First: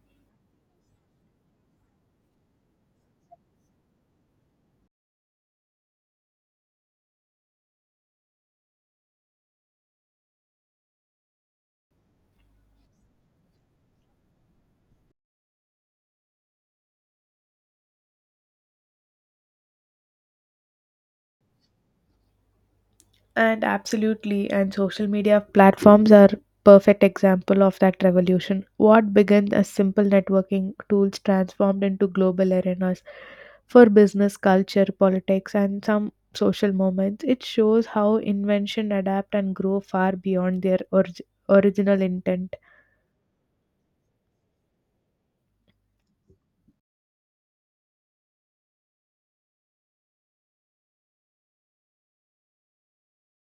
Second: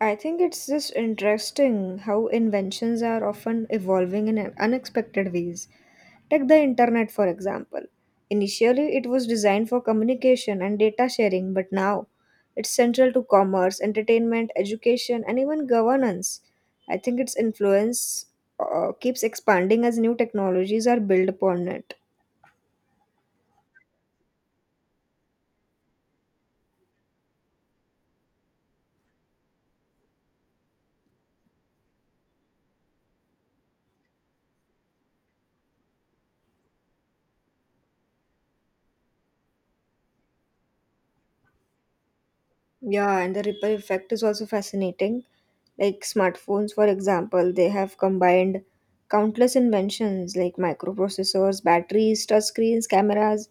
I think it's just interesting how inventions are often evolving in unexpected ways. Take the internet, for example. Initially, it was designed for communication and data sharing, but now it's central to commerce, entertainment, education, and even governance. I think its influence keeps expanding as new technologies are built upon it. And absolutely, and social media platforms are perfect example of that revolution. What began as simple networking tools transformed into global arenas for business, culture, politics, and some social moments. It shows how invention adapt and grow far beyond their original intent. Yeah, and the ripple effect is also fascinating. Like smartphones, for example, they have combined countless inventions like microprocessors, batteries, touchscreens, cameras,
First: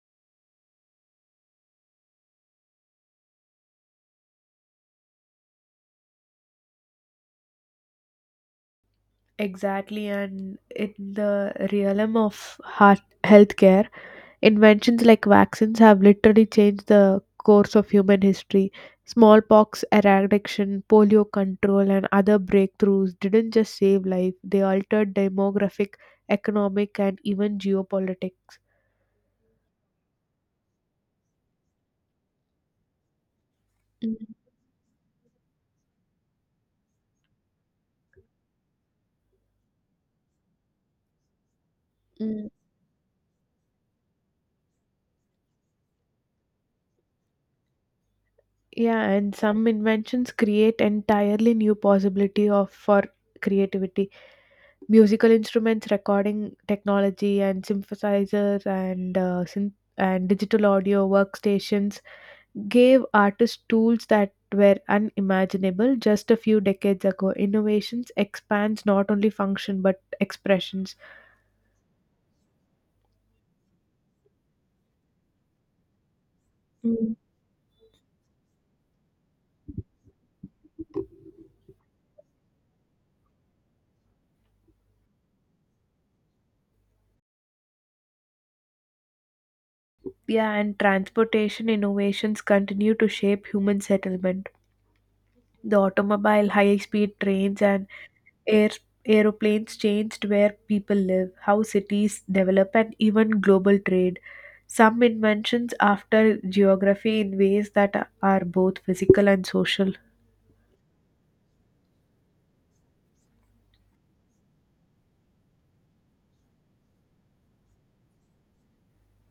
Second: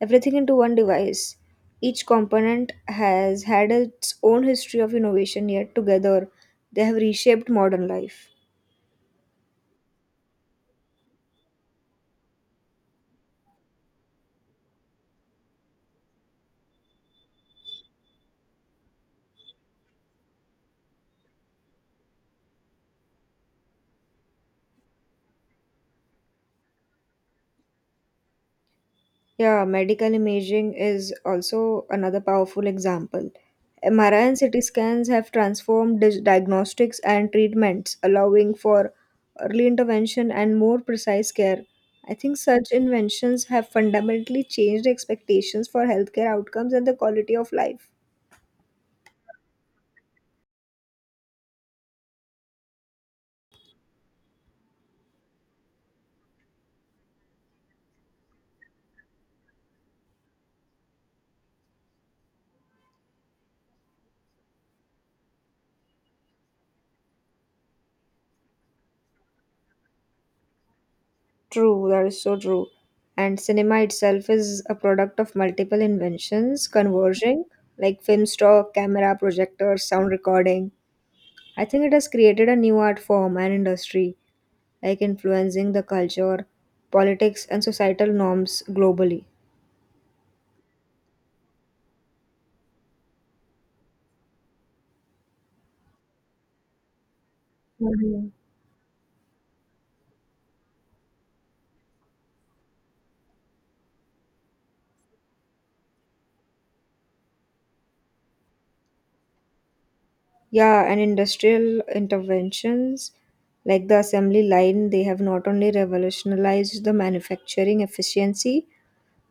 everything into one device. Each component has had its own history of innovation, yet together they have reshaped modern life. Exactly, and in the realm of heart healthcare, inventions like vaccines have literally changed the course of human history. Smallpox eradication, polio control, and other breakthroughs didn't just save life; they altered demographic, economic, and even geopolitics. Yeah, medical imaging is also another powerful example. Mm, MRI and CT scans have transformed diagnostics and treatments, allowing for early intervention and more precise care. I think mm. such inventions have fundamentally changed expectations for healthcare outcomes and the quality of life. Yeah, and some inventions create entirely new possibility of for creativity musical instruments, recording technology, and synthesizers and digital audio workstations gave artists tools that were unimaginable just a few decades ago. Innovations expands not only function but expressions. True, that is so true. And cinema itself is a product of multiple inventions Mm. converging, like film stock, camera, projectors, sound recording. I think it has created a new art form and industry, like influencing the culture, politics, and societal norms globally. Yeah, and transportation innovations continue to shape human settlement. The automobile, high-speed trains, and Mhm. Air, aeroplanes changed where people live, how cities develop, and even global trade. Some inventions after geography in ways that are both physical and social. Yeah, and industrial interventions like the assembly line, they have not only revolutionized the manufacturing efficiency,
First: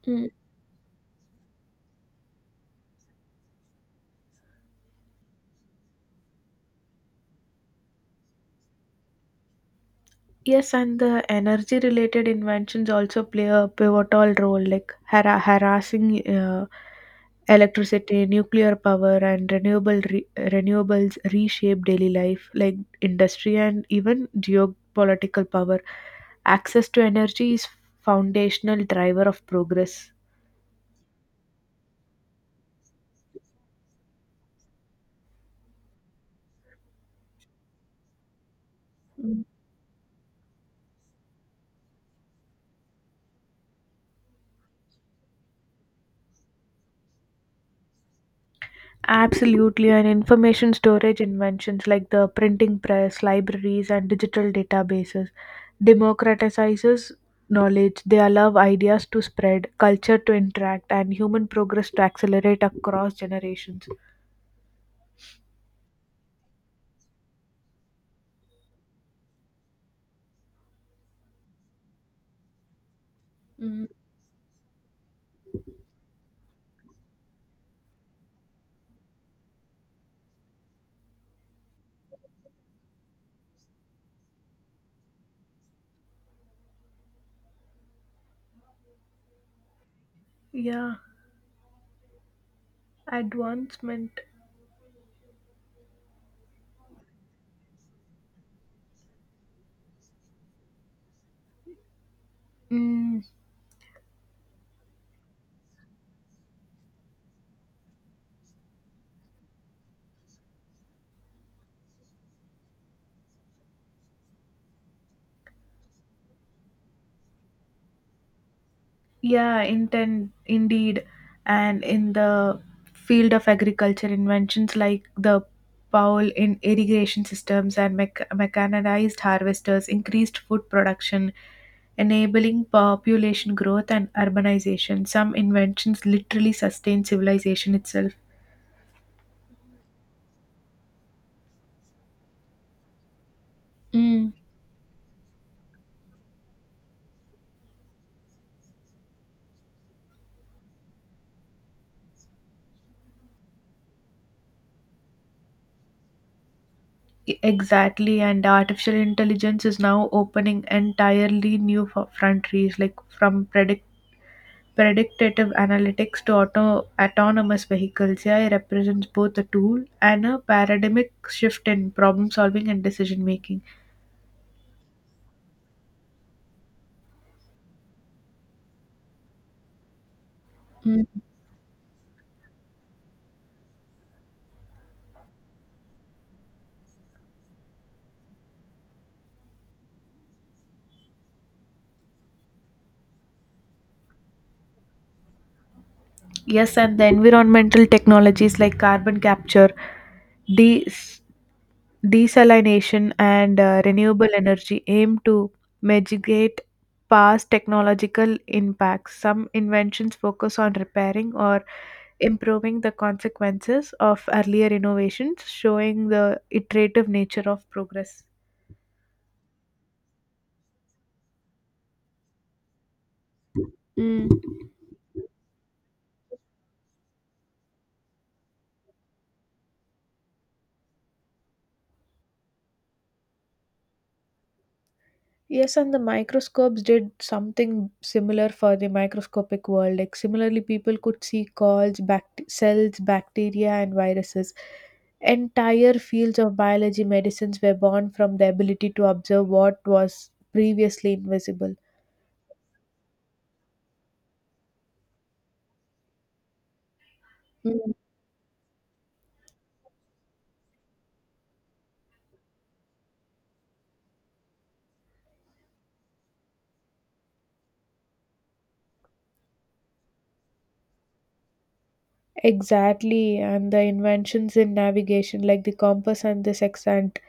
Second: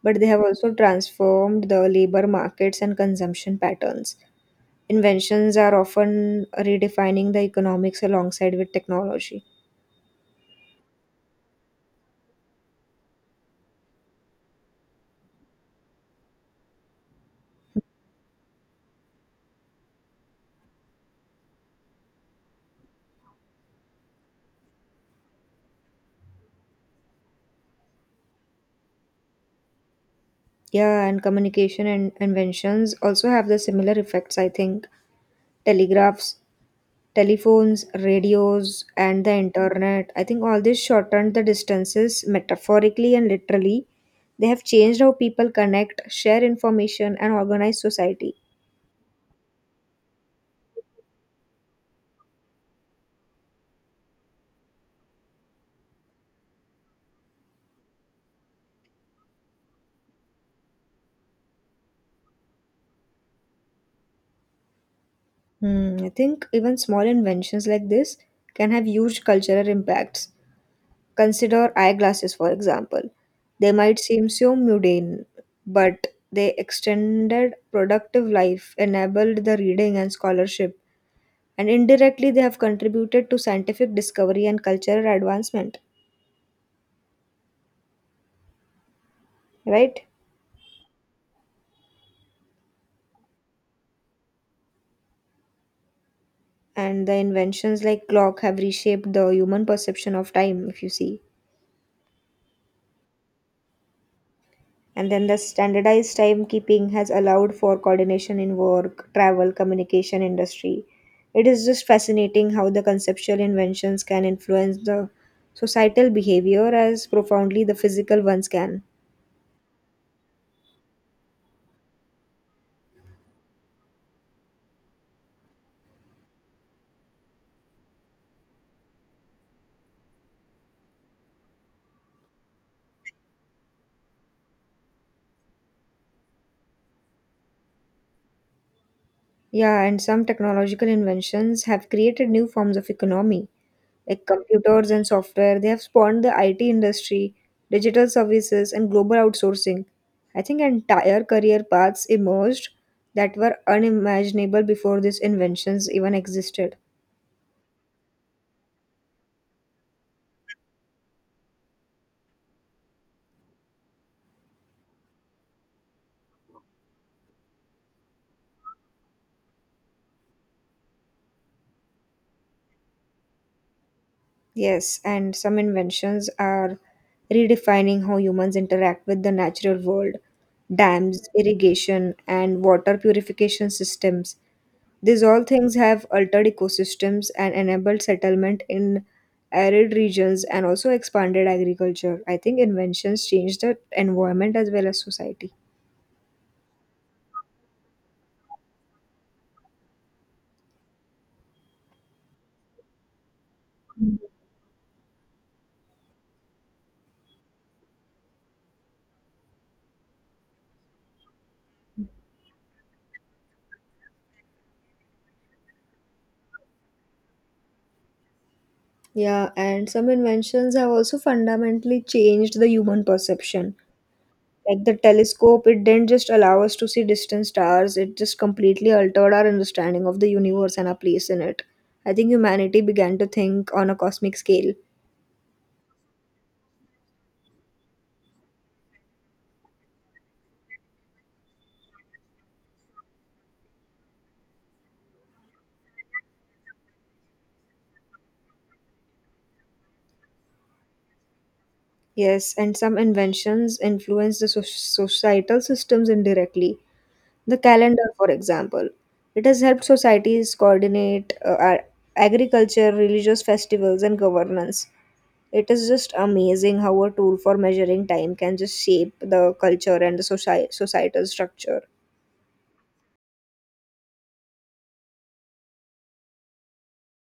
but they have also transformed the labor markets and consumption patterns. Inventions are often redefining the economics alongside with technology. Yes, and the energy related inventions also play a pivotal role, like harassing electricity, nuclear power, and renewables reshape daily life, like industry and even geopolitical power. Access to energy is foundational driver of progress. Yeah, and communication and inventions also have the similar effects, I think. Telegraphs, telephones, radios, and the internet. I think all this shortened the distances metaphorically and literally. They have changed how people connect, share information, and organize society. Absolutely, and information storage inventions like the printing press, libraries, and digital databases democratizes knowledge. They allow ideas to spread, culture to interact, and human progress to accelerate across generations. Hmm, I think even small inventions like this can have huge cultural impacts. Consider eyeglasses, for example. They Mm, might seem so mundane, but they extended productive life, enabled the reading and scholarship, and indirectly they have contributed to scientific discovery and cultural advancement, right? Yeah, advancement. And the inventions like clock have reshaped the human perception of time, if you see. Mm, And then the standardized timekeeping has allowed for coordination in work, travel, communication industry. It is just fascinating how the conceptual inventions can influence the societal behavior as profoundly the physical ones can. Yeah, inten indeed. And in the field of agriculture, inventions like the pole in irrigation systems and mechanized harvesters increased food production, enabling population growth and urbanization. Some inventions literally sustain civilization itself. Yeah, and some technological inventions have created new forms of economy. Like Mm, computers and software, they have spawned the IT industry, digital services, and global outsourcing. I think entire career paths emerged that were unimaginable before these inventions even existed. Exactly, and artificial intelligence is now opening entirely new frontiers, like from predictive analytics to autonomous vehicles. AI represents both a tool and a paradigmic shift in problem solving and decision making. Yes, and some inventions are redefining how humans interact with the natural world. Mm. Dams, irrigation, and water purification systems. These all things have altered ecosystems and enabled settlement in arid regions and also expanded agriculture. I think inventions change the environment as well as society. Yes, and the environmental technologies like carbon capture, de- desalination, and renewable energy aim to mitigate past technological impacts. Some inventions focus on repairing or improving the consequences of earlier innovations, showing the iterative nature of progress. Yeah, and some inventions have also fundamentally changed the human perception. Mm. Like the telescope, it didn't just allow us to see distant stars, it just completely altered our understanding of the universe and our place in it. I think humanity began to think on a cosmic scale. Yes, and the microscopes did something similar for the microscopic world. Like similarly, people could see calls, cells, bacteria, and viruses. Entire fields of biology medicines were born from the ability to observe what was previously invisible. Yes, and some inventions influence the societal systems indirectly. The Mm. calendar, for example, it has helped societies coordinate agriculture, religious festivals, and governance. It is just amazing how a tool for measuring time can just shape the culture and the societal structure. Exactly, and the inventions in navigation, like the compass and the sextant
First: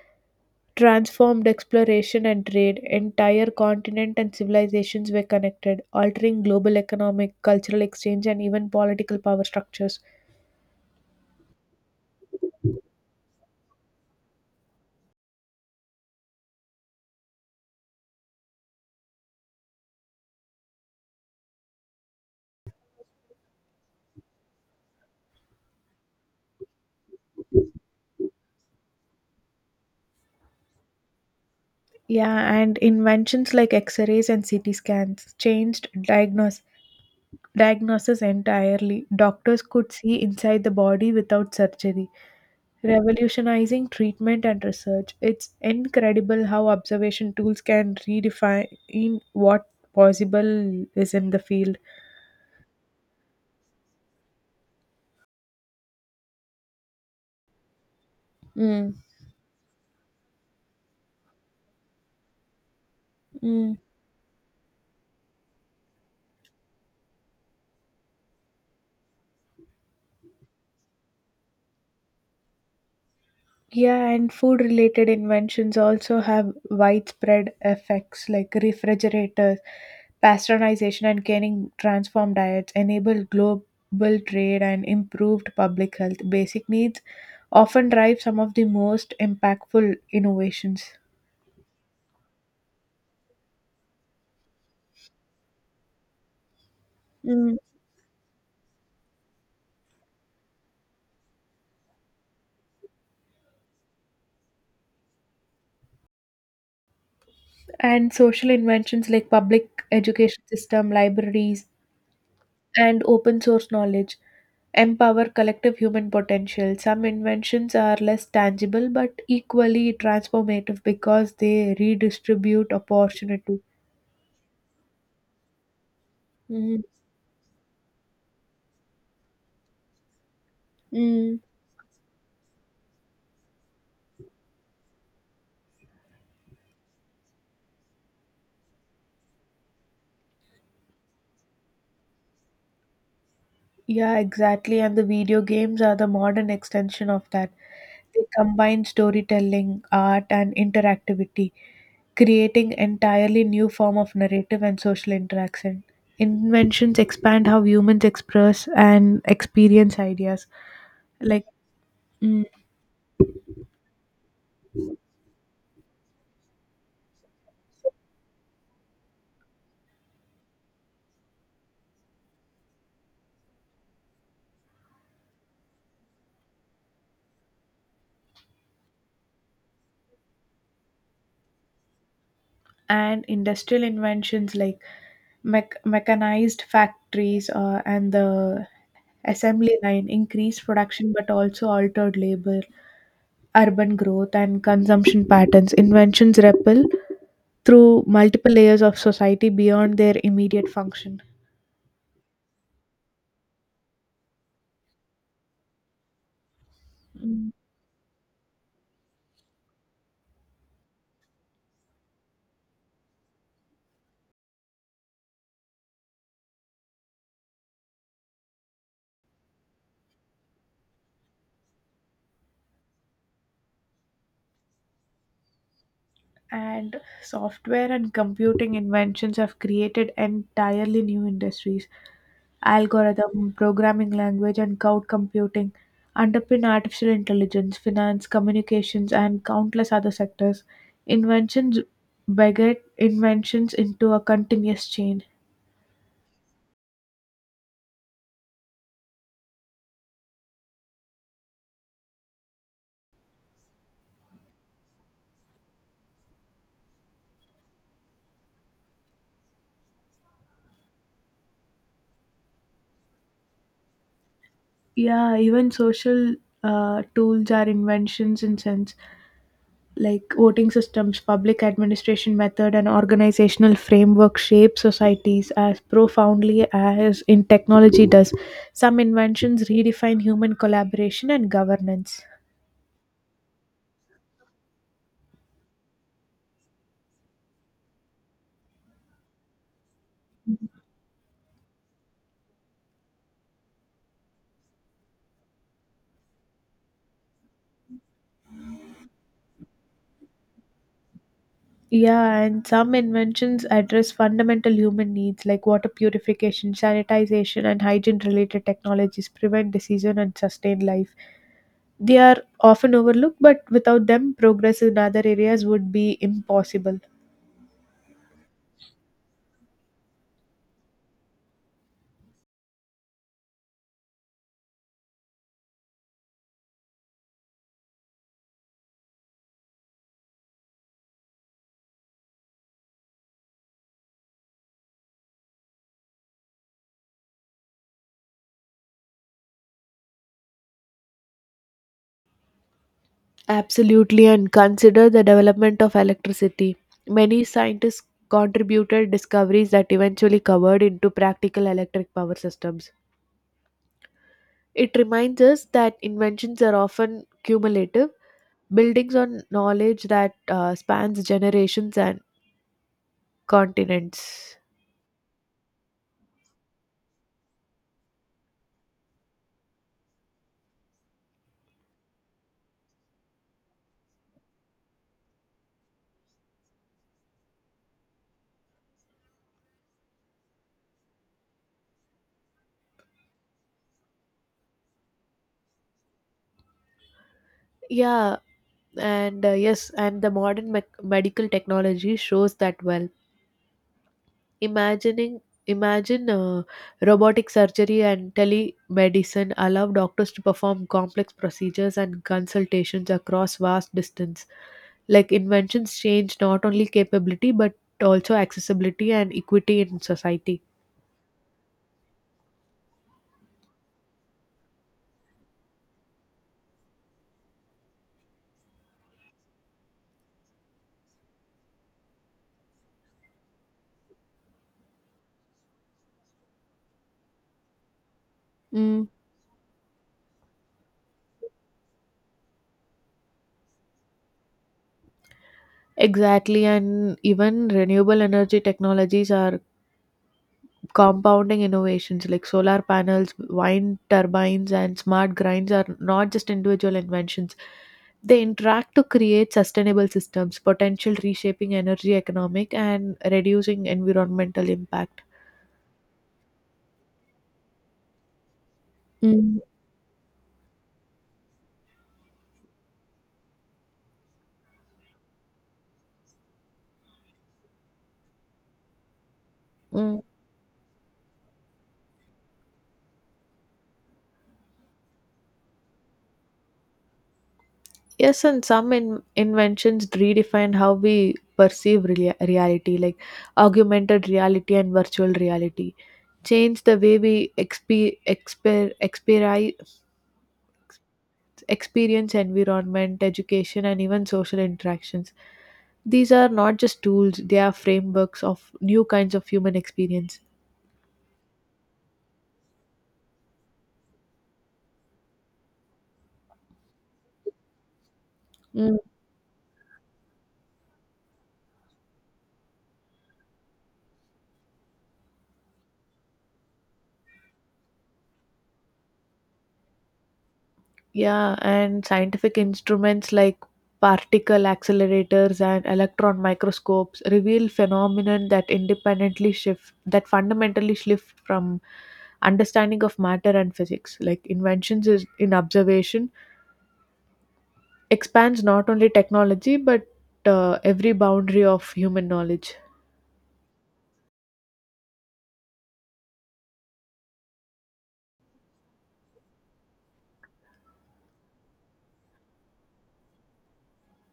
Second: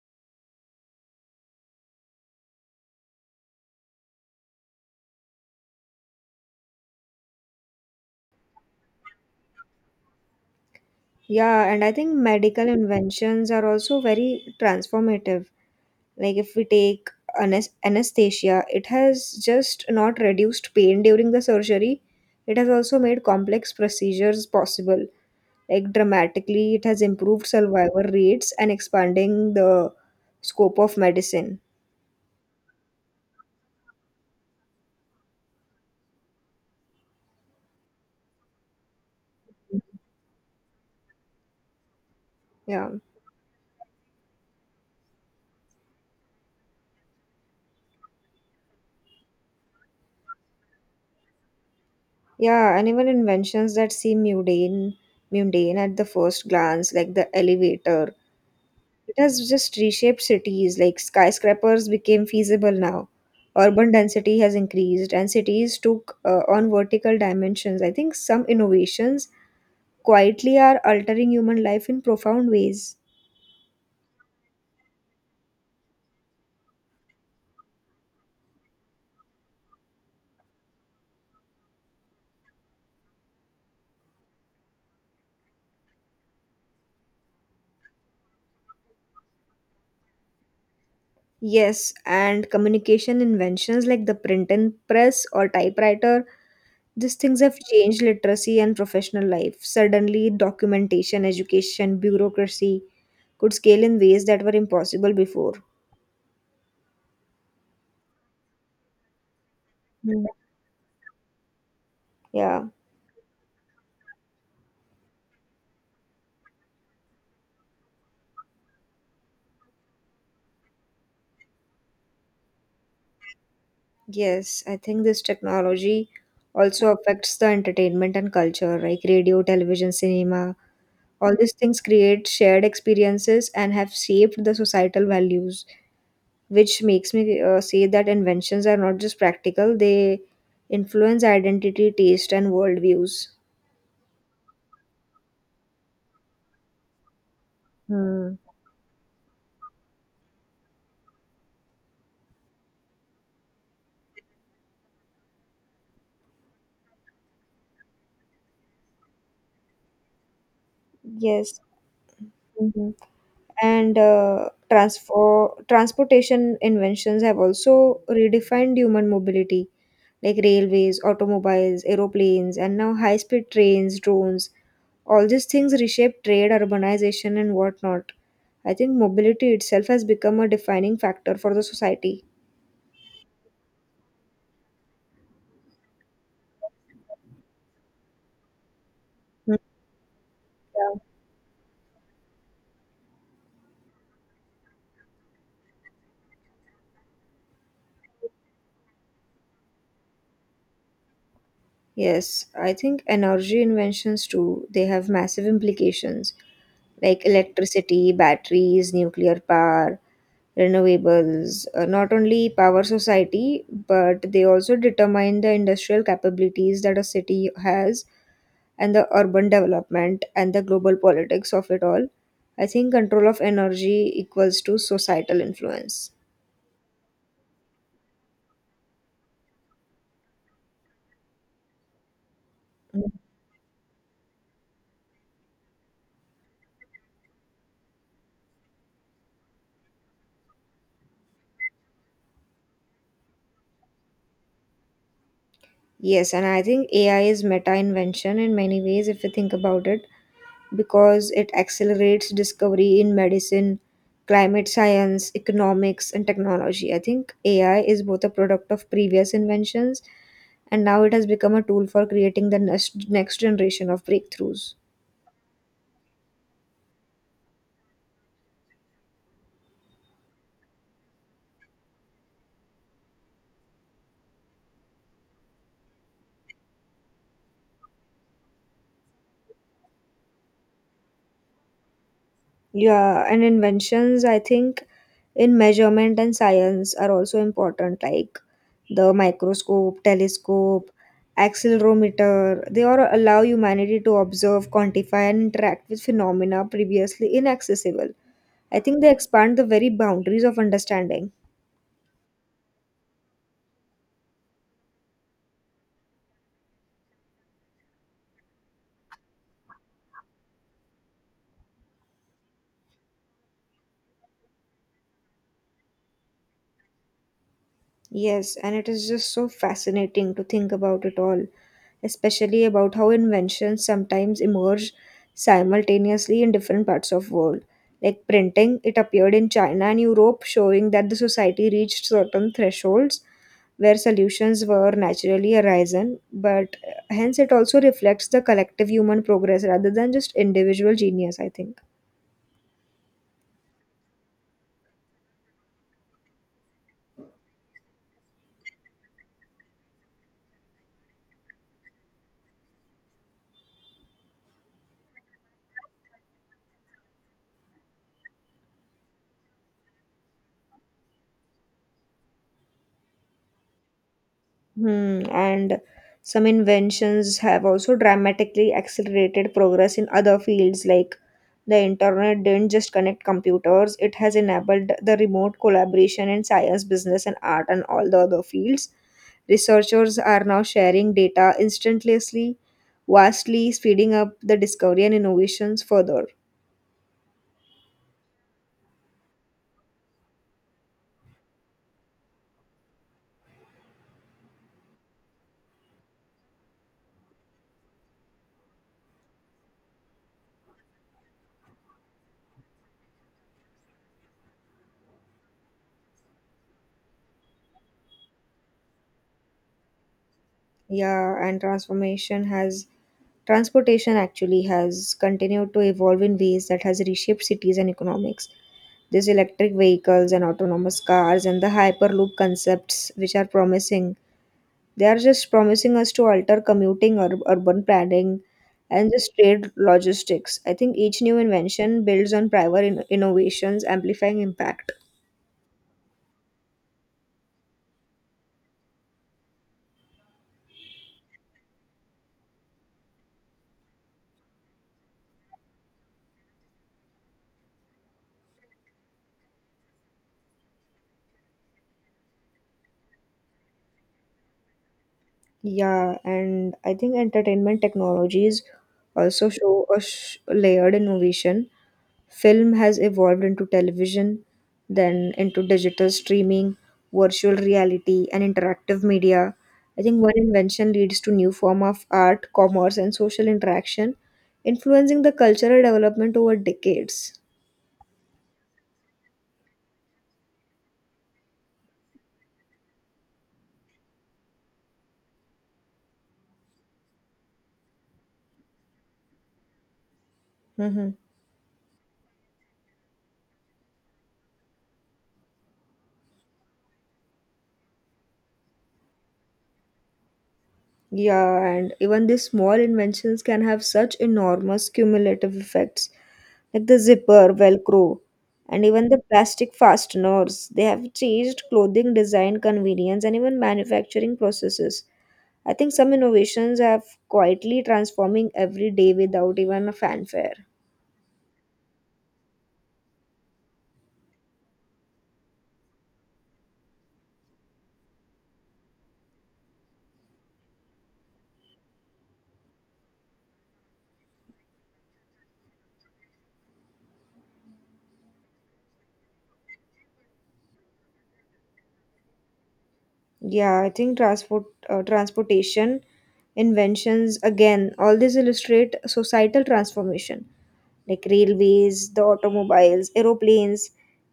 transformed exploration and trade. Entire continent and civilizations were connected, altering global economic, cultural exchange, and even political power structures. Yeah, and I think medical inventions are also very transformative. Like if we take anesthesia, it has just not reduced pain during the surgery, it has also made complex procedures possible. Like dramatically, it has improved survival rates and expanding the scope of medicine. Yeah, and inventions like X rays and CT scans changed diagnosis entirely. Doctors could see inside the body without surgery, Yeah. revolutionizing treatment and research. It's incredible how observation tools can redefine what possible is in the field. Yeah, and even inventions that seem mundane, mundane at the first glance, like the elevator. Mm. It has just reshaped cities, like skyscrapers became feasible now. Mm. Urban density has increased, and cities took on vertical dimensions. I think some innovations quietly are altering human life in profound ways. Yeah, and food related inventions also have widespread effects like refrigerators, pasteurization, and canning transform diets, enable global trade, and improved public health. Basic needs often drive some of the most impactful innovations. Yes, and communication inventions like the print and press or typewriter, these things Mm. have changed literacy and professional life. Suddenly, documentation, education, bureaucracy could scale in ways that were impossible before. And social inventions like public Hmm. education system, libraries, Yeah. and open source knowledge empower collective human potential. Some inventions are less tangible but equally transformative because they redistribute opportunity. Yes, I think this technology Mm, also affects the entertainment and culture, like radio, television, cinema. All mm. these things create shared experiences and have shaped the societal values, which makes me say that inventions are not just practical, they influence identity, taste, and worldviews. Yeah, exactly. And the video games are the modern extension of that. They Hmm. combine storytelling, art, and interactivity, creating entirely new form of narrative and social interaction. Inventions expand how humans express and experience ideas like Yes. Mm, Mhm. And transfer transportation inventions have also redefined human mobility like railways, automobiles, aeroplanes, and now high speed trains, drones. All these things reshape trade, urbanization, and whatnot. I think mobility itself has become a defining factor for the society. and industrial inventions like mechanized factories and the Mm, assembly line increased yeah. production but also altered labor, urban growth, and consumption patterns. Inventions ripple through multiple layers of society beyond their immediate function. Yes, I think energy inventions too, they have massive implications like Mm, electricity, batteries, nuclear power, renewables, not only power society, but they also determine the industrial capabilities that a city has and the urban development and the global politics of it all. I think control of energy equals to societal influence. And software and computing inventions have created entirely new industries Algorithm, programming language, and cloud computing underpin artificial intelligence, finance, communications, and countless other sectors. Inventions beget inventions into a continuous chain. Yes, and I think AI is meta invention in many ways if you think about it, because it accelerates discovery in medicine, climate science, economics, and technology. I think AI is both a product of previous inventions and now it has become a tool for creating the next generation of breakthroughs. Yeah, even social tools are inventions in sense like voting systems, public administration method, and organizational framework shape societies as profoundly as in technology does. Some inventions redefine human collaboration and governance. Yeah, and inventions, I think, in measurement and science are also important, like the microscope, telescope, accelerometer. They all allow humanity to observe, quantify, and interact with phenomena previously inaccessible. I think they expand the very boundaries of understanding. Yeah, and some inventions address fundamental human needs like water purification, sanitization, and hygiene related technologies prevent disease and sustain life. They are often overlooked, but without them, progress in other areas would be impossible. Yes, and it is just so fascinating to think about it all, especially about how inventions sometimes emerge simultaneously in different parts of world. Like printing, it appeared in China and Europe, showing that the society reached certain thresholds where solutions were naturally arisen, but hence it also reflects the collective human progress rather than just individual genius, I think. Absolutely, and consider the development of electricity. Many scientists contributed discoveries that eventually covered into practical electric power systems. It reminds us that inventions are often cumulative buildings on knowledge that spans generations and continents. Hmm, and some inventions have also dramatically accelerated progress in other fields, like the internet didn't just connect computers, it has enabled the remote collaboration in science, business, and art, and all the other fields. Researchers are now sharing data instantaneously, vastly speeding up the discovery and innovations further. Yeah, and yes, and the modern medical technology shows that well. Imagining Imagine robotic surgery and telemedicine allow doctors to perform complex procedures and consultations across vast distance like inventions change not only capability but also accessibility and equity in society. Yeah, and transformation has transportation actually has continued to evolve in ways that has reshaped cities and economics. These electric vehicles and autonomous cars and the hyperloop concepts, which are promising, they are just promising us to alter commuting or urban planning Mm. and just trade logistics. I think each new invention builds on prior innovations, amplifying impact. Exactly, and even renewable energy technologies are compounding innovations like solar panels, wind turbines, and smart grinds are not just individual inventions. They interact to create sustainable systems, potential reshaping energy economic and reducing environmental impact. Yeah, and I think entertainment technologies also Mm, show a layered innovation. Film has evolved into television, then into digital streaming, virtual reality, and interactive media. I think Mm, one invention leads to new form of art, commerce, and social interaction, influencing the cultural development over decades. Yes, and some inventions redefine how we perceive reality, like augmented reality and virtual reality change the way we Hmm. experience environment, education, and even social interactions. These are not just tools, they are frameworks of new kinds of human experience. Yeah, and even these small inventions can have such enormous cumulative effects, like the zipper, Velcro, and Mm, even the plastic fasteners. They have changed clothing design, convenience, and even manufacturing processes. I think some innovations have quietly transforming every day without even a fanfare. yeah, and scientific instruments like particle accelerators and electron microscopes reveal phenomenon that independently shift that fundamentally shift from understanding of matter and physics like inventions is in observation expands not only technology but every boundary of human knowledge. Yeah, I think transportation, inventions, again, all these illustrate societal transformation. Like railways, the automobiles, aeroplanes,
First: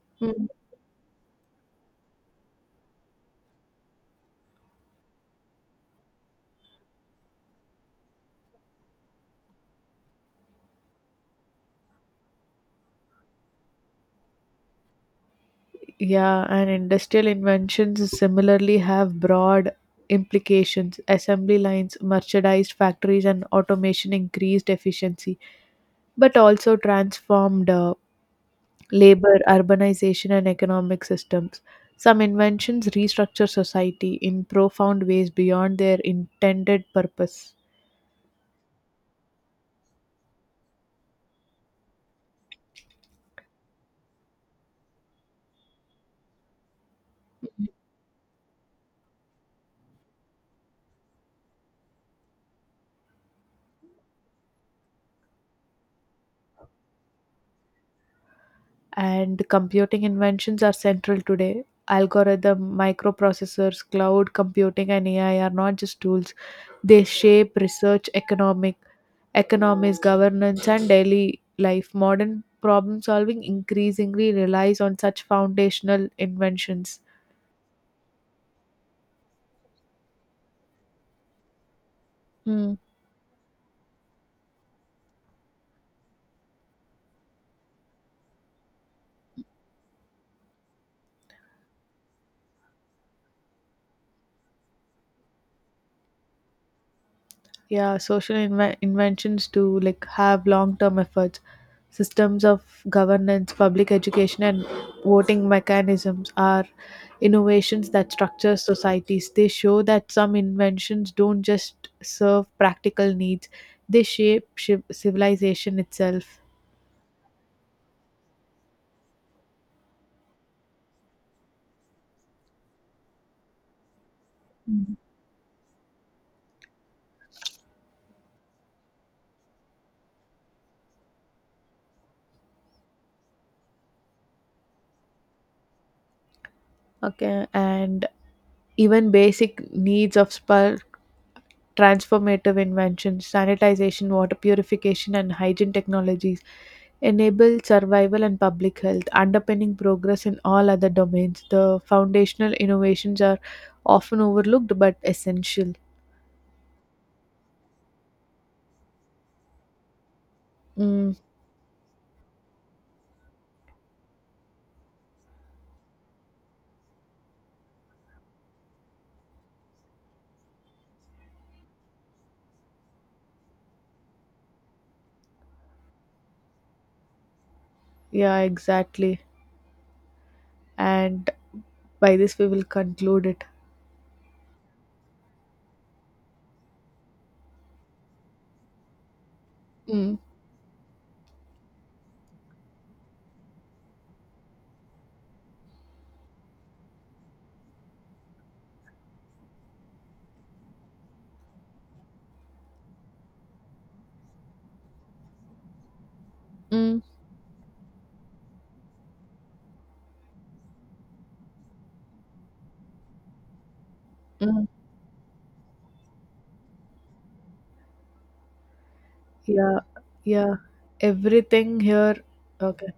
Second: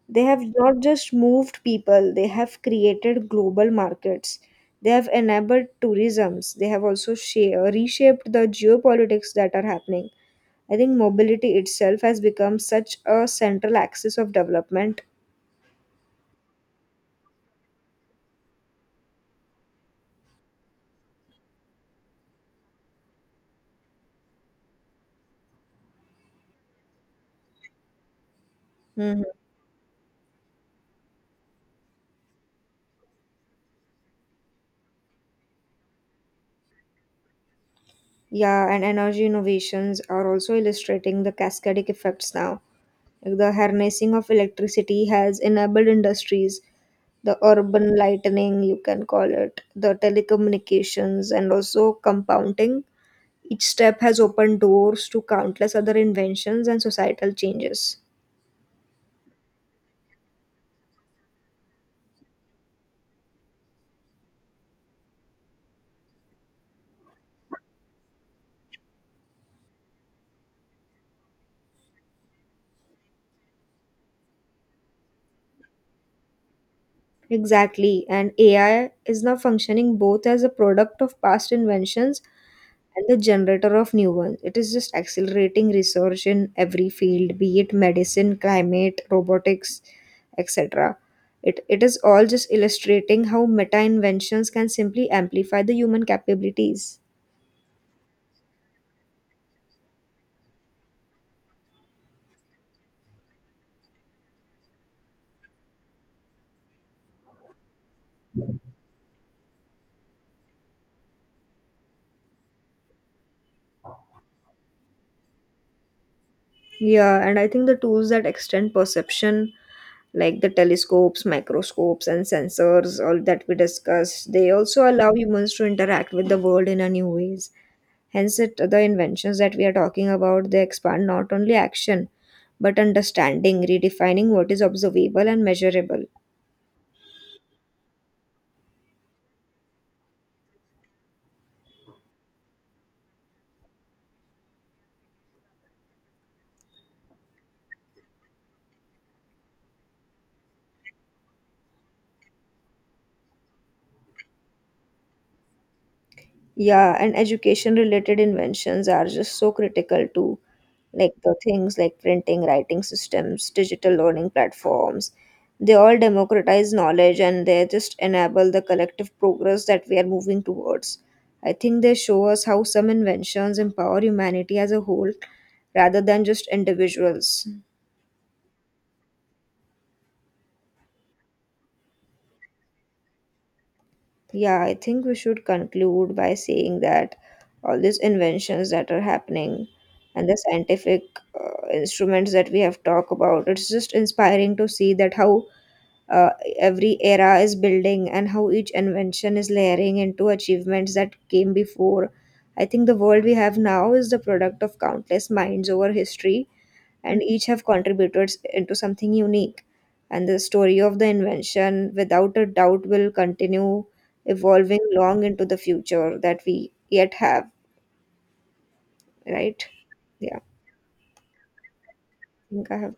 they have Mm. not just moved people, they have created global markets. They have enabled tourisms. They have also reshaped the geopolitics that are happening. I think mobility itself has become such a central axis of development. Yeah, and industrial inventions similarly have broad implications. Assembly lines, merchandised factories, and automation increased efficiency, but also transformed Hmm. labor, urbanization, and economic systems. Some inventions restructure society in profound ways beyond their intended purpose. Yeah, and energy innovations are also illustrating the cascadic effects now. Like the harnessing of electricity has enabled industries, the urban lightening, you can call it, the telecommunications, and also compounding. Each step has opened doors to countless other inventions and societal changes. And computing inventions are central today. Algorithm, microprocessors, cloud computing, and AI are not just tools. They shape research, economies, governance, and daily life. Modern problem solving increasingly relies on such foundational inventions. Exactly, and AI is now functioning both as a product of past inventions Hmm. and the generator of new ones. It is just accelerating research in every field, be it medicine, climate, robotics, etc. It is all just illustrating how meta inventions can simply amplify the human capabilities. Yeah, social inventions to like have long term efforts, systems of governance, public education, and voting mechanisms are innovations that structure societies. They show that some inventions don't just serve practical needs, they shape shiv civilization itself. Yeah, and I think the tools that extend perception, like the telescopes, microscopes, and sensors, all that we discussed, they also Mhm. allow humans to interact with the world in a new ways. Hence, it, the inventions that we are talking about they expand not only action but understanding, redefining what is observable and measurable. Okay, and even basic needs of spur transformative inventions, sanitization, water purification, and hygiene technologies enable survival and public health, underpinning progress in all other domains. The foundational innovations are often overlooked but essential. Yeah, and education related inventions are just so critical too. Like Mm, the things like printing, writing systems, digital learning platforms, they all democratize knowledge and they just enable the collective progress that we are moving towards. I think they show us how some inventions empower humanity as a whole rather than just individuals. yeah, exactly. And by this, we will conclude it. Yeah, I think we should conclude by saying that all these inventions that are happening Mm, and the scientific uh, instruments that we have talked about, it's just inspiring to see that how uh, every era is building and how each invention is layering into achievements that came before. I think the world we have now is the product of countless minds over history mm, and each have contributed into something unique. And the story of the invention, without a doubt, will continue mm. evolving long into the future that we yet have, right? Yeah, Yeah, I yeah. Everything here. think I Okay. have.